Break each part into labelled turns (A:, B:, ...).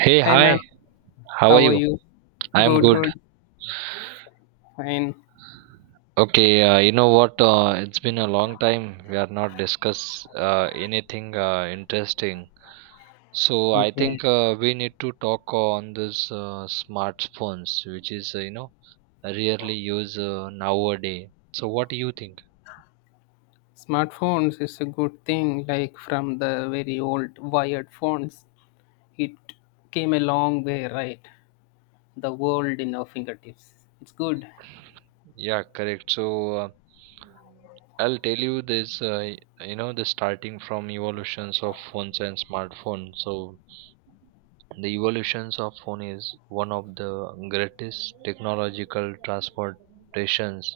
A: Hey,
B: Hey
A: hi,
B: man,
A: how are
B: how are
A: you?
B: you?
A: I'm
B: Good,
A: good.
B: good, fine.
A: Okay, you know what? It's been a long time. We are not discuss anything interesting. So I
B: Yeah.
A: think we need to talk on this smartphones, which is you know rarely used nowadays. So what do you think?
B: Smartphones is a good thing, like from the very old wired phones. It came a long way, right? The world in our fingertips. It's good.
A: Yeah, correct. So uh, I'll tell you this. You know the starting from evolutions of phones and smartphones. So the evolutions of phone is one of the greatest technological transportations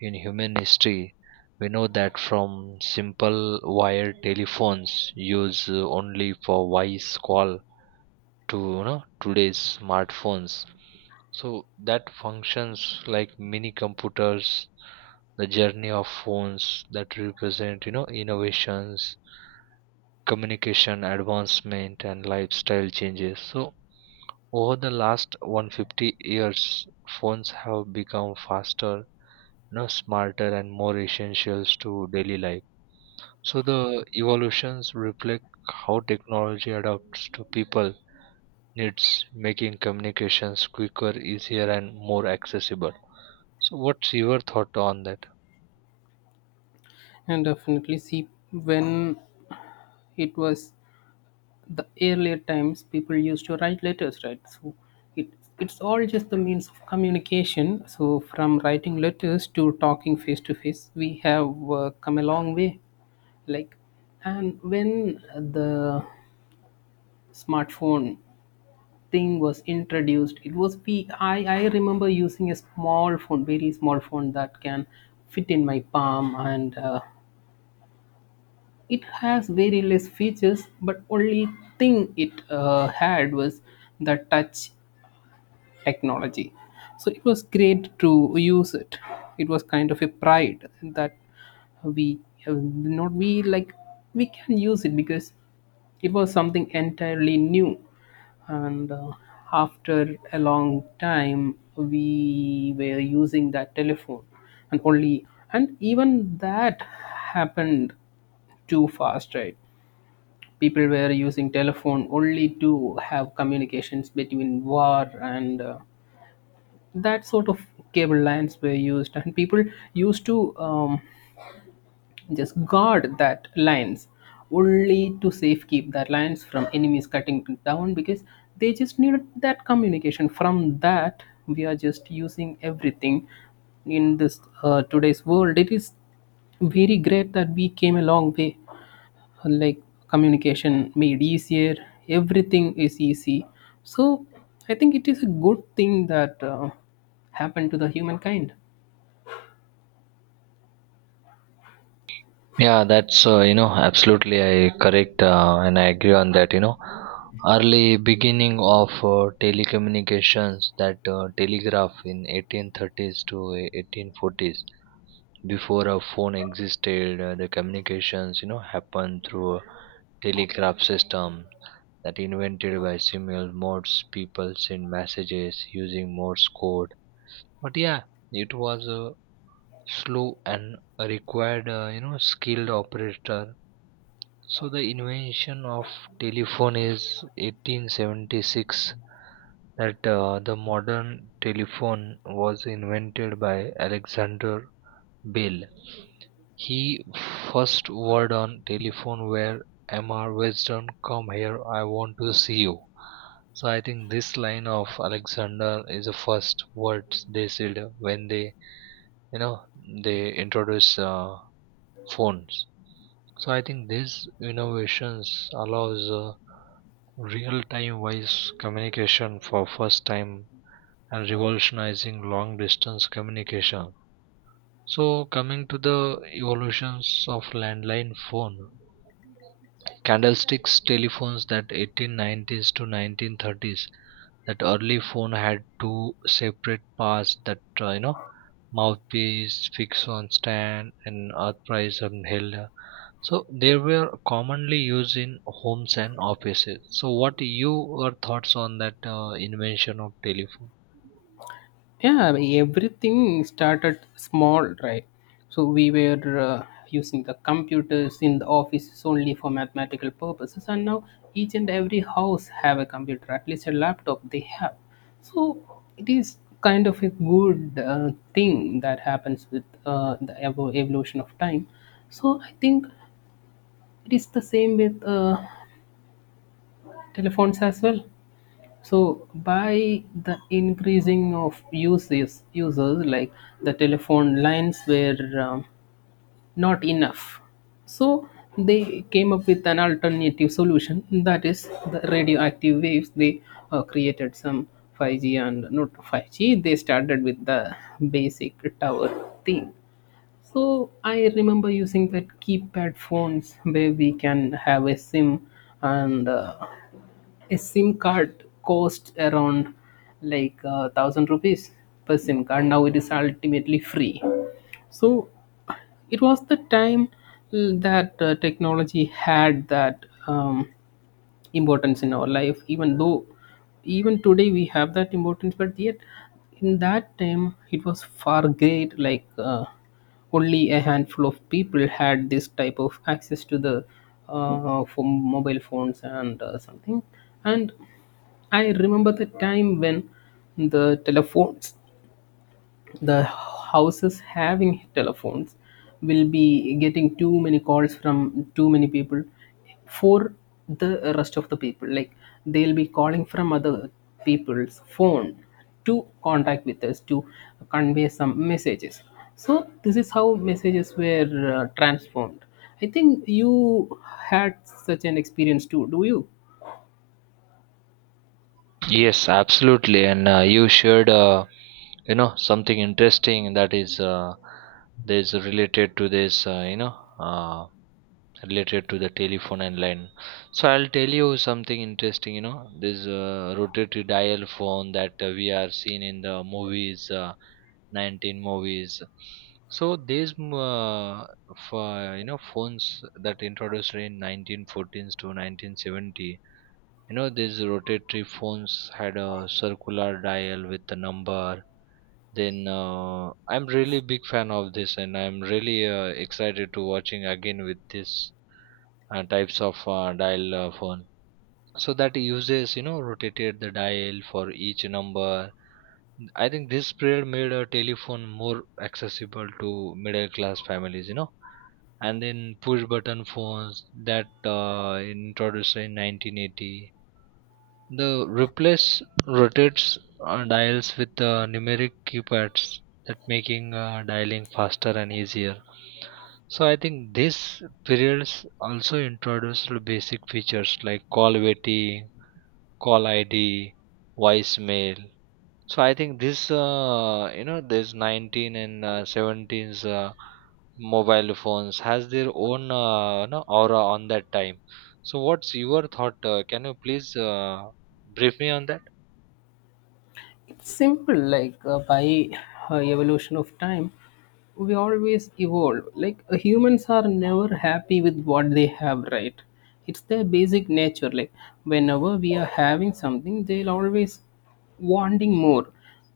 A: in human history. We know that from simple wire telephones used only for voice call to you know, today's smartphones. So that functions like mini computers. The journey of phones that represent you know innovations, communication advancement, and lifestyle changes. So over the last 150 years, phones have become faster, you know, smarter, and more essential to daily life. So the evolutions reflect how technology adapts to people needs, making communications quicker, easier, and more accessible. So what's your thought on that?
B: And definitely see when it was the earlier times, people used to write letters, right? So it it's all just the means of communication. So from writing letters to talking face to face, we have come a long way. Like, and when the smartphone thing was introduced, it was, we I remember using a small phone, very small phone that can fit in my palm. And it has very less features, but only thing it had was the touch technology. So it was great to use it. It was kind of a pride that we, not we, like we can use it because it was something entirely new. And after a long time we were using that telephone. And only, and even that happened too fast, right? People were using telephone only to have communications between war, and that sort of cable lines were used. And people used to just guard that lines only to safekeep that lines from enemies cutting it down, because they just needed that communication from that. We are just using everything in this today's world. It is very great that we came a long way. Like, communication made easier, everything is easy. So I think it is a good thing that happened to the humankind.
A: Yeah, that's you know absolutely I correct and I agree on that. You know, early beginning of telecommunications that telegraph in 1830s to 1840s before a phone existed, the communications you know happened through a telegraph system that invented by Samuel Morse. People sent messages using Morse code, but yeah, it was a slow and required you know skilled operator. So the invention of telephone is 1876, that the modern telephone was invented by Alexander Bell. He first word on telephone where Mr. Weston come here I want to see you. So I think this line of Alexander is the first words they said when they you know they introduce phones. So I think these innovations allows real-time voice communication for first time and revolutionizing long distance communication. So coming to the evolutions of landline phone, candlesticks telephones that 1890s to 1930s, that early phone had two separate parts that you know mouthpiece, fixed on stand, and earth price and held. So they were commonly used in homes and offices. So what you your thoughts on that invention of telephone?
B: Yeah, I mean, everything started small, right? So we were using the computers in the offices only for mathematical purposes, and now each and every house have a computer, at least a laptop they have. So it is kind of a good thing that happens with the evolution of time. So I think it is the same with telephones as well. So by the increasing of uses, users, like the telephone lines were not enough. So they came up with an alternative solution, that is the radioactive waves. They created some 5G, and not 5G. They started with the basic tower thing. So I remember using that keypad phones where we can have a SIM. And a SIM card cost around, like thousand rupees per SIM card. Now it is ultimately free. So it was the time that technology had that importance in our life. Even though, even today we have that importance, but yet in that time it was far great. Like, only a handful of people had this type of access to the for mobile phones and something. And I remember the time when the telephones, the houses having telephones, will be getting too many calls from too many people for the rest of the people. Like, they'll be calling from other people's phone to contact with us to convey some messages. So this is how messages were transformed. I think you had such an experience too, do you?
A: Yes, absolutely. And you shared, you know, something interesting that is related to this, you know, related to the telephone and line. So I'll tell you something interesting you know this rotary dial phone that we are seeing in the movies, 19 movies. So these for you know phones that introduced in 1914s to 1970, you know these rotatory phones had a circular dial with the number. Then I'm really big fan of this and I'm really excited to watching again with this types of dial phone. So that uses you know rotated the dial for each number. I think this period made a telephone more accessible to middle class families you know. And then push button phones that introduced in 1980, the replace rotates dials with numeric keypads, that making dialing faster and easier. So I think this periods also introduced basic features like call waiting, call ID, voicemail. So I think this, you know, this 19 and 17's mobile phones has their own you know, aura on that time. So what's your thought? Can you please brief me on that?
B: It's simple, like by evolution of time, we always evolve. Like, humans are never happy with what they have, right? It's their basic nature. Like, whenever we are having something, they'll always wanting more.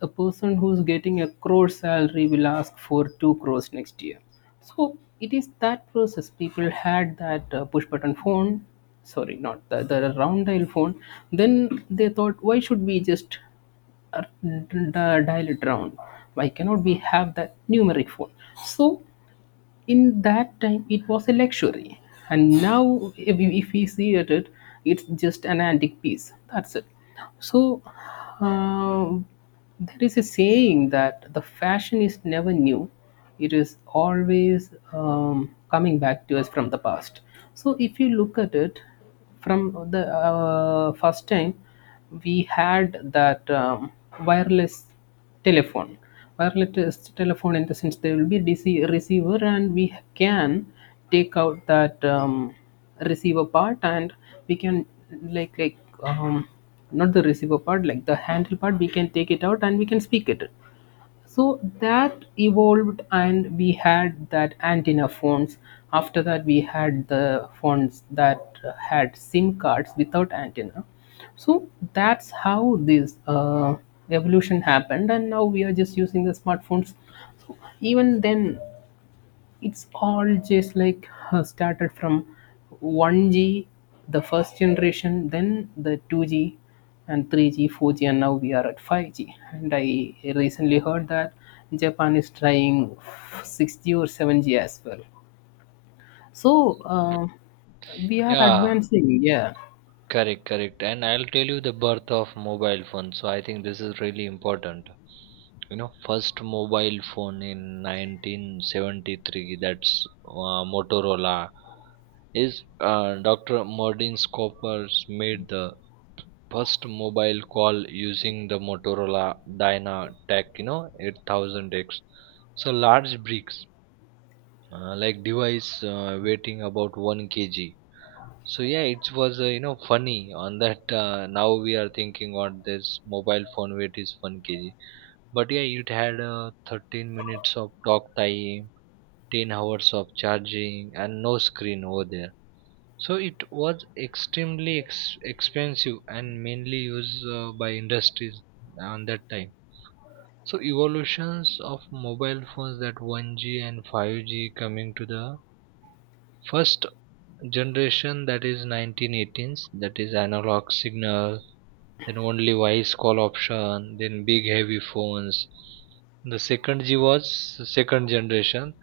B: A person who's getting a crore salary will ask for two crores next year. So it is that process. People had that push button phone, sorry, not the round dial phone. Then they thought, why should we just uh, dial it down? Why cannot we have that numeric phone? So in that time it was a luxury, and now if we see at it, it's just an antique piece, that's it. So, um, there is a saying that the fashion is never new, it is always coming back to us from the past. So if you look at it, from the first time we had that wireless telephone, wireless telephone in the sense there will be dc receiver, and we can take out that receiver part, and we can, like um, not the receiver part, like the handle part, we can take it out and we can speak it. So that evolved, and we had that antenna phones. After that, we had the phones that had SIM cards without antenna. So that's how this evolution happened, and now we are just using the smartphones. So even then, it's all just like started from 1G, the first generation, then the 2G and 3G, 4G, and now we are at 5G. And I recently heard that Japan is trying 6G or 7G as well. So, um, we are
A: Yeah,
B: advancing, yeah.
A: correct, correct. And I'll tell you the birth of mobile phone. So I think this is really important. You know, first mobile phone in 1973. That's Motorola. Is Dr. Martin Scopers made the first mobile call using the Motorola DynaTAC, you know, 8000X. So large bricks, like device weighing about 1 kg. So yeah, it was you know funny on that. Now we are thinking on this mobile phone weight is 1 kg. But yeah, it had 13 minutes of talk time, 10 hours of charging, and no screen over there. So it was extremely expensive and mainly used by industries on that time. So evolutions of mobile phones that 1G and 5G coming to the first generation that is 1918s, that is analog signal, then only voice call option, then big heavy phones. The second G was second generation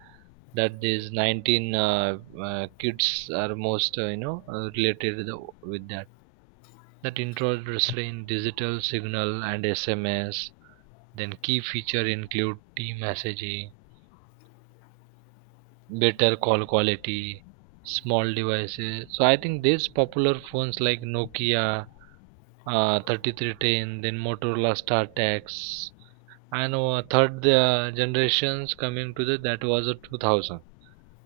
A: that is 19, kids are most you know related with that, that introduced in digital signal and SMS. Then key feature include team messaging, better call quality, small devices. So I think these popular phones like Nokia, 3310, then Motorola StarTax, and third generations coming to the that was a 2000.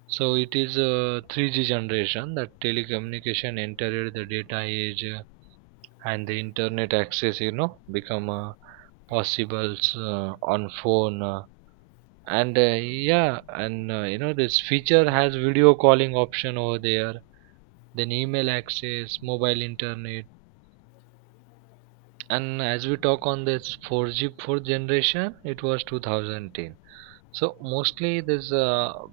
A: So it is a 3G generation, that telecommunication entered the data age, and the internet access you know become possible on phone, and yeah and you know this feature has video calling option over there, then email access, mobile internet. And as we talk on this 4G fourth generation it was 2010. So mostly this,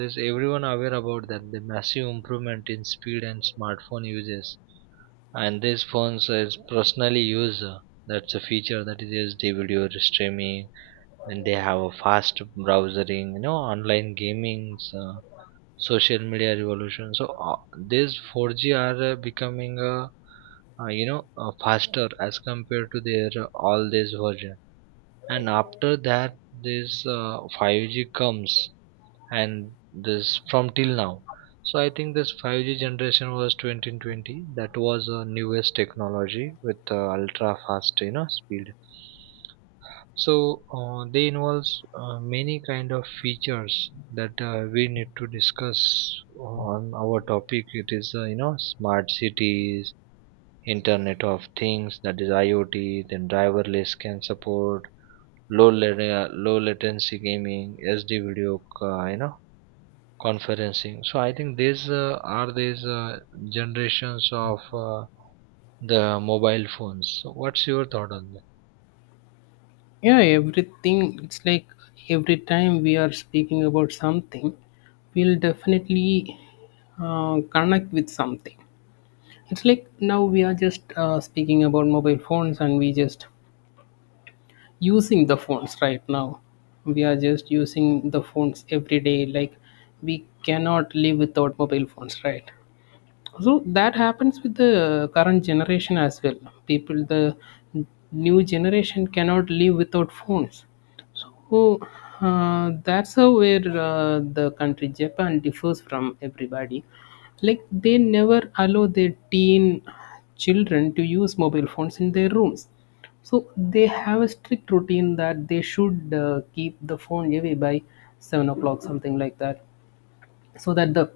A: this everyone aware about that the massive improvement in speed and smartphone uses. And these phones is personally used, that's a feature that is used the video streaming, then they have a fast browsing, you know online gaming, social media revolution. So these 4G are becoming you know faster as compared to their all these version. And after that this 5G comes, and this from till now. So I think this 5G generation was 2020, that was a newest technology with ultra fast you know speed. So they involves many kind of features that we need to discuss on our topic. It is you know smart cities, internet of things that is iot, then driverless can support, low latency gaming, sd video you know conferencing. So I think these are these generations of the mobile phones. So what's your thought on this?
B: Yeah, everything, it's like every time we are speaking about something, we'll definitely connect with something. It's like now we are just speaking about mobile phones, and we just using the phones right now. We are just using the phones every day. Like, we cannot live without mobile phones, right? So that happens with the current generation as well. People, the new generation cannot live without phones. Oh, that's how, where the country Japan differs from everybody. Like, they never allow their teen children to use mobile phones in their rooms. So they have a strict routine that they should keep the phone away by 7 o'clock, something like that, so that the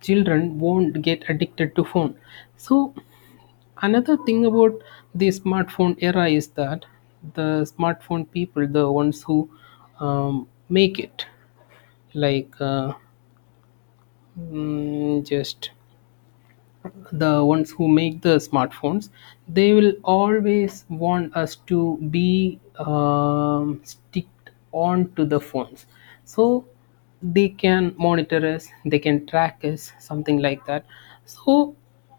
B: children won't get addicted to phone. So another thing about the smartphone era is that the smartphone people, the ones who make it, like just the ones who make the smartphones, they will always want us to be sticked on to the phones. So they can monitor us, they can track us, something like that. So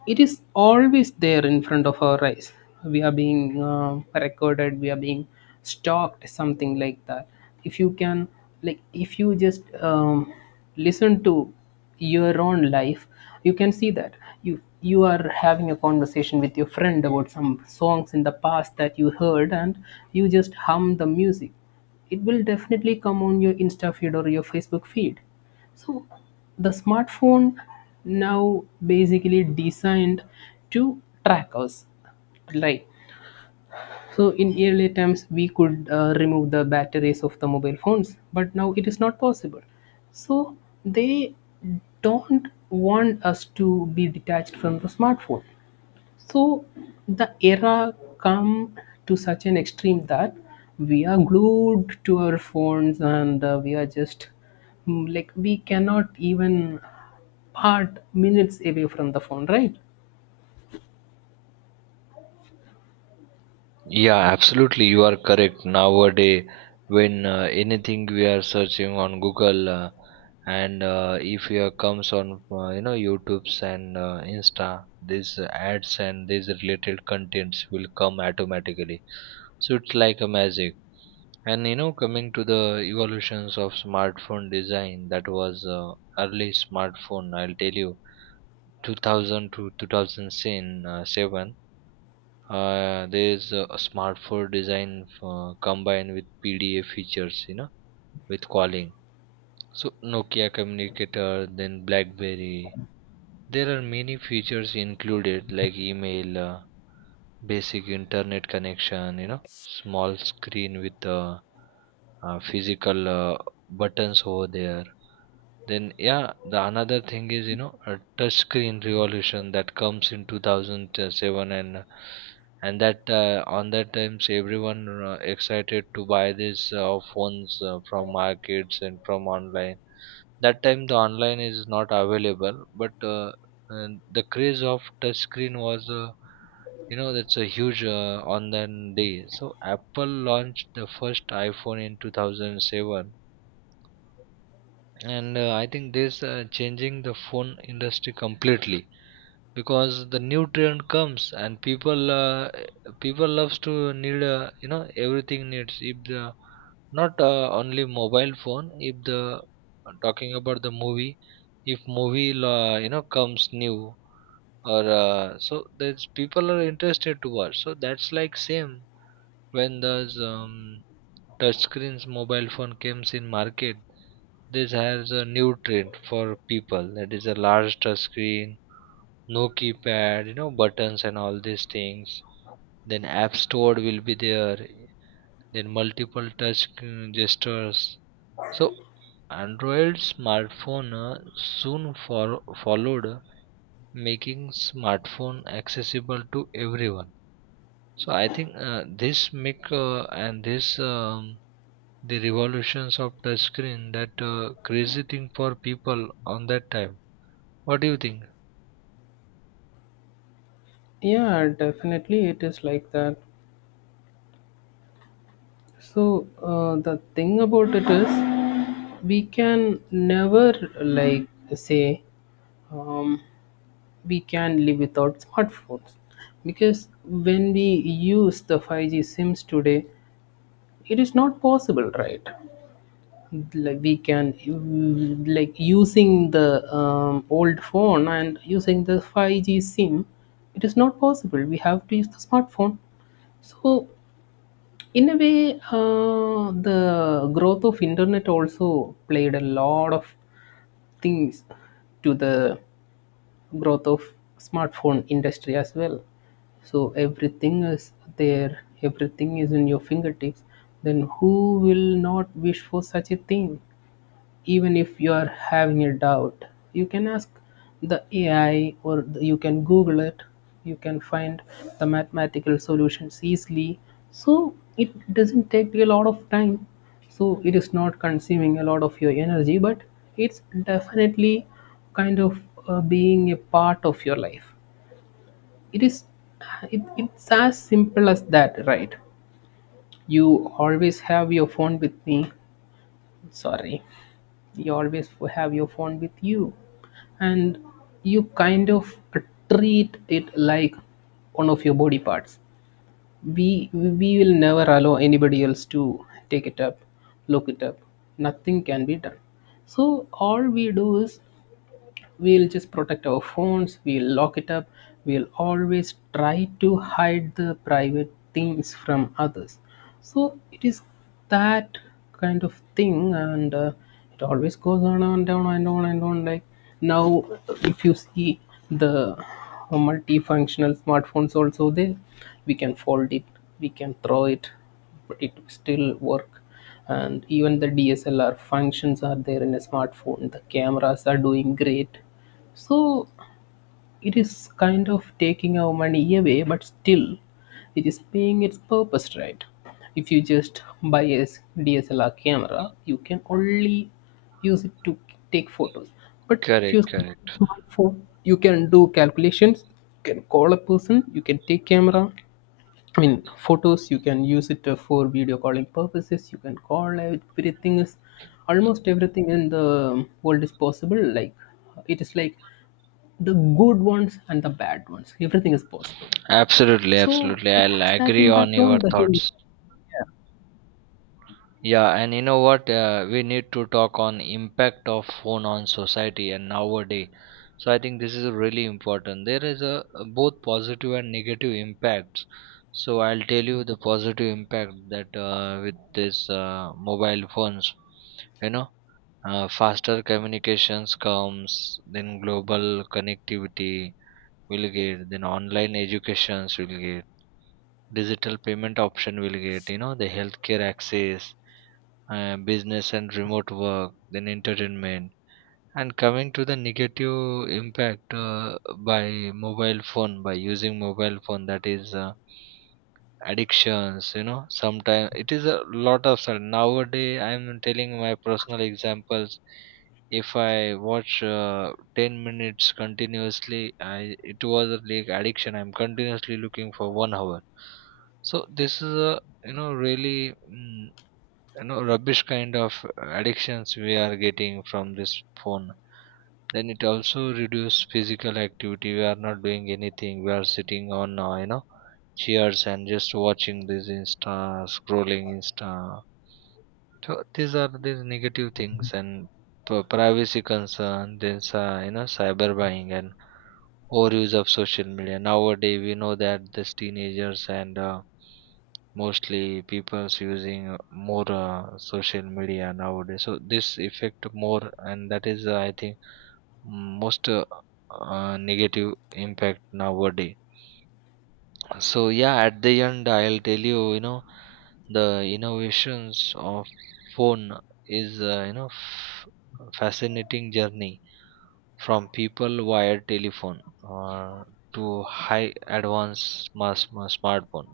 B: it is always there in front of our eyes. We are being recorded, we are being stalked, something like that. If you can, like if you just listen to your own life, you can see that you are having a conversation with your friend about some songs in the past that you heard, and you just hum the music, it will definitely come on your insta feed or your facebook feed. So the smartphone now basically designed to track us, right? So in earlier times, we could remove the batteries of the mobile phones, but now it is not possible. So they don't want us to be detached from the smartphone. So the era come to such an extreme that we are glued to our phones, and we are just like we cannot even part minutes away from the phone, right?
A: Yeah, absolutely. You are correct. Nowadays, when anything we are searching on Google, and if you comes on you know YouTube's and Insta, these ads and these related contents will come automatically. So it's like a magic. And you know, coming to the evolutions of smartphone design, that was early smartphone. I'll tell you, 2000 to 2007. There's a smart for design combined with PDA features, you know, with calling. So Nokia Communicator, then BlackBerry. There are many features included like email, basic internet connection, you know small screen with physical buttons over there. Then yeah the another thing is you know a touch screen revolution that comes in 2007. And that, on that times everyone excited to buy this phones from markets and from online. That time the online is not available but and the craze of touch screen was, you know that's a huge on that day. So Apple launched the first iPhone in 2007, and I think this changing the phone industry completely, because the nutrient comes and people loves to need you know everything needs, if the not only mobile phone, if the talking about the movie, if movie you know comes new, or so there's people are interested to watch. So that's like same when those touch screens mobile phone comes in market. This has a new trend for people, that is a large touch screen, no keypad you know buttons and all these things, then app store will be there, then multiple touch gestures. So android smartphone followed, making smartphone accessible to everyone. So I think this make and this, the revolutions of touchscreen, that crazy thing for people on that time. What do you think?
B: Yeah, definitely it is like that. So the thing about it is, we can never like say um, we can live without smartphones, because when we use the 5G SIMs today, it is not possible, right? Like, we can, like using the old phone and using the 5G SIM, it is not possible. We have to use the smartphone. So in a way, the growth of internet also played a lot of things to the growth of smartphone industry as well. So everything is there, everything is in your fingertips. Then who will not wish for such a thing? Even if you are having a doubt, you can ask the ai, you can google it, you can find the mathematical solutions easily. So it doesn't take a lot of time. So it is not consuming a lot of your energy, but it's definitely kind of being a part of your life. It is, it's as simple as that, right? You always have your phone with me, sorry, you always have your phone with you. And you kind of treat it like one of your body parts. We will never allow anybody else to take it up, look it up, nothing can be done. So all we do is, we'll just protect our phones, we'll lock it up, we'll always try to hide the private things from others. So it is that kind of thing. And it always goes on and on and on and on. Like, now if you see, the multifunctional smartphones also there, we can fold it, we can throw it, but it still work. And even the DSLR functions are there in a smartphone, the cameras are doing great. So it is kind of taking our money away, but still it is paying its purpose, right? If you just buy a DSLR camera, you can only use it to take photos. But if you
A: Correct,
B: use
A: correct.
B: smartphone, you can do calculations, you can call a person, you can take camera, I mean, photos, you can use it for video calling purposes. You can call, everything is, almost everything in the world is possible. Like, it is like the good ones and the bad ones. Everything is possible.
A: Absolutely,
B: So
A: absolutely.
B: it
A: I'll
B: has that
A: agree on
B: impact
A: your
B: on the human.
A: thoughts. Yeah, and you know what? We need to talk on impact of phone on society and nowadays. So I think this is really important. There is a both positive and negative impacts. So I'll tell you the positive impact that with this mobile phones, you know, faster communications comes, then global connectivity will get, then online educations will get, digital payment option will get, you know the healthcare access, business and remote work, then entertainment. And coming to the negative impact by mobile phone, by using mobile phone, that is addictions, you know sometimes it is a lot of sudden. Nowadays I'm telling my personal examples, if I watch 10 minutes continuously, I it was a like addiction, I'm continuously looking for 1 hour. So this is a you know really mm, you know rubbish kind of addictions we are getting from this phone. Then it also reduce physical activity, we are not doing anything, we are sitting on you know cheers and just watching this insta, scrolling insta. So these are these negative things, and privacy concern, then you know cyber buying and overuse of social media nowadays. We know that these teenagers and mostly people's using more social media nowadays, so this effect more, and that is I think most negative impact nowadays. So yeah at the end I'll tell you you know the innovations of phone is you know fascinating journey from people wired telephone uh, to high advanced mass smartphone.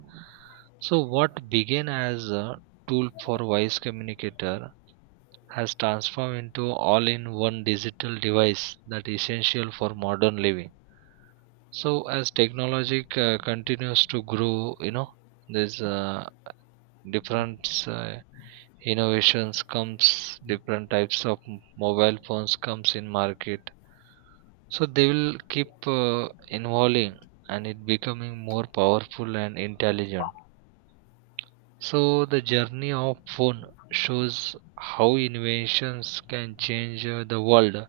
A: So what began as a tool for voice communicator has transformed into all in one digital device that is essential for modern living. So as technology continues to grow you know there's different innovations comes, different types of mobile phones comes in market. So they will keep uh, evolving, and it becoming more powerful and intelligent. So the journey of phone shows how innovations can change the world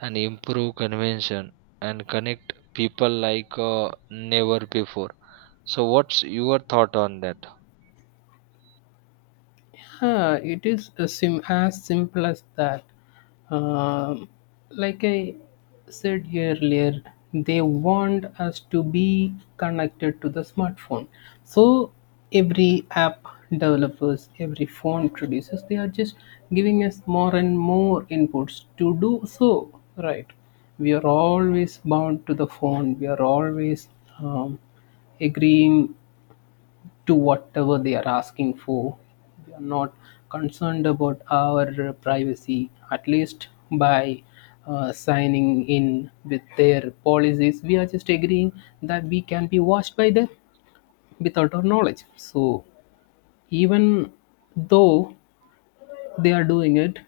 A: and improve convention and connect people like never before. So what's your thought on that?
B: Huh, it is a as simple as that. Um, like I said earlier, they want us to be connected to the smartphone. So every app developers, every phone producers, they are just giving us more and more inputs to do so. Right, we are always bound to the phone. We are always um, agreeing to whatever they are asking for. They are not concerned about our privacy, at least by signing in with their policies. We are just agreeing that we can be watched by them without our knowledge. So, even though they are doing it,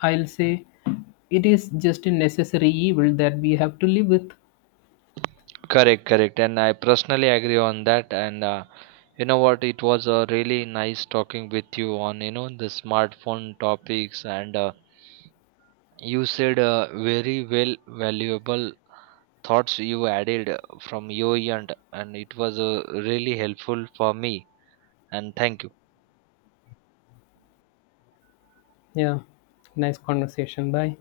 B: I'll say it is just a necessary evil that we have to live with.
A: Correct, correct, and I personally agree on that. And you know what? It was really nice talking with you on you know the smartphone topics, and you said very well valuable thoughts you added from your end, and it was really helpful for me. And thank you.
B: Yeah, nice conversation. Bye.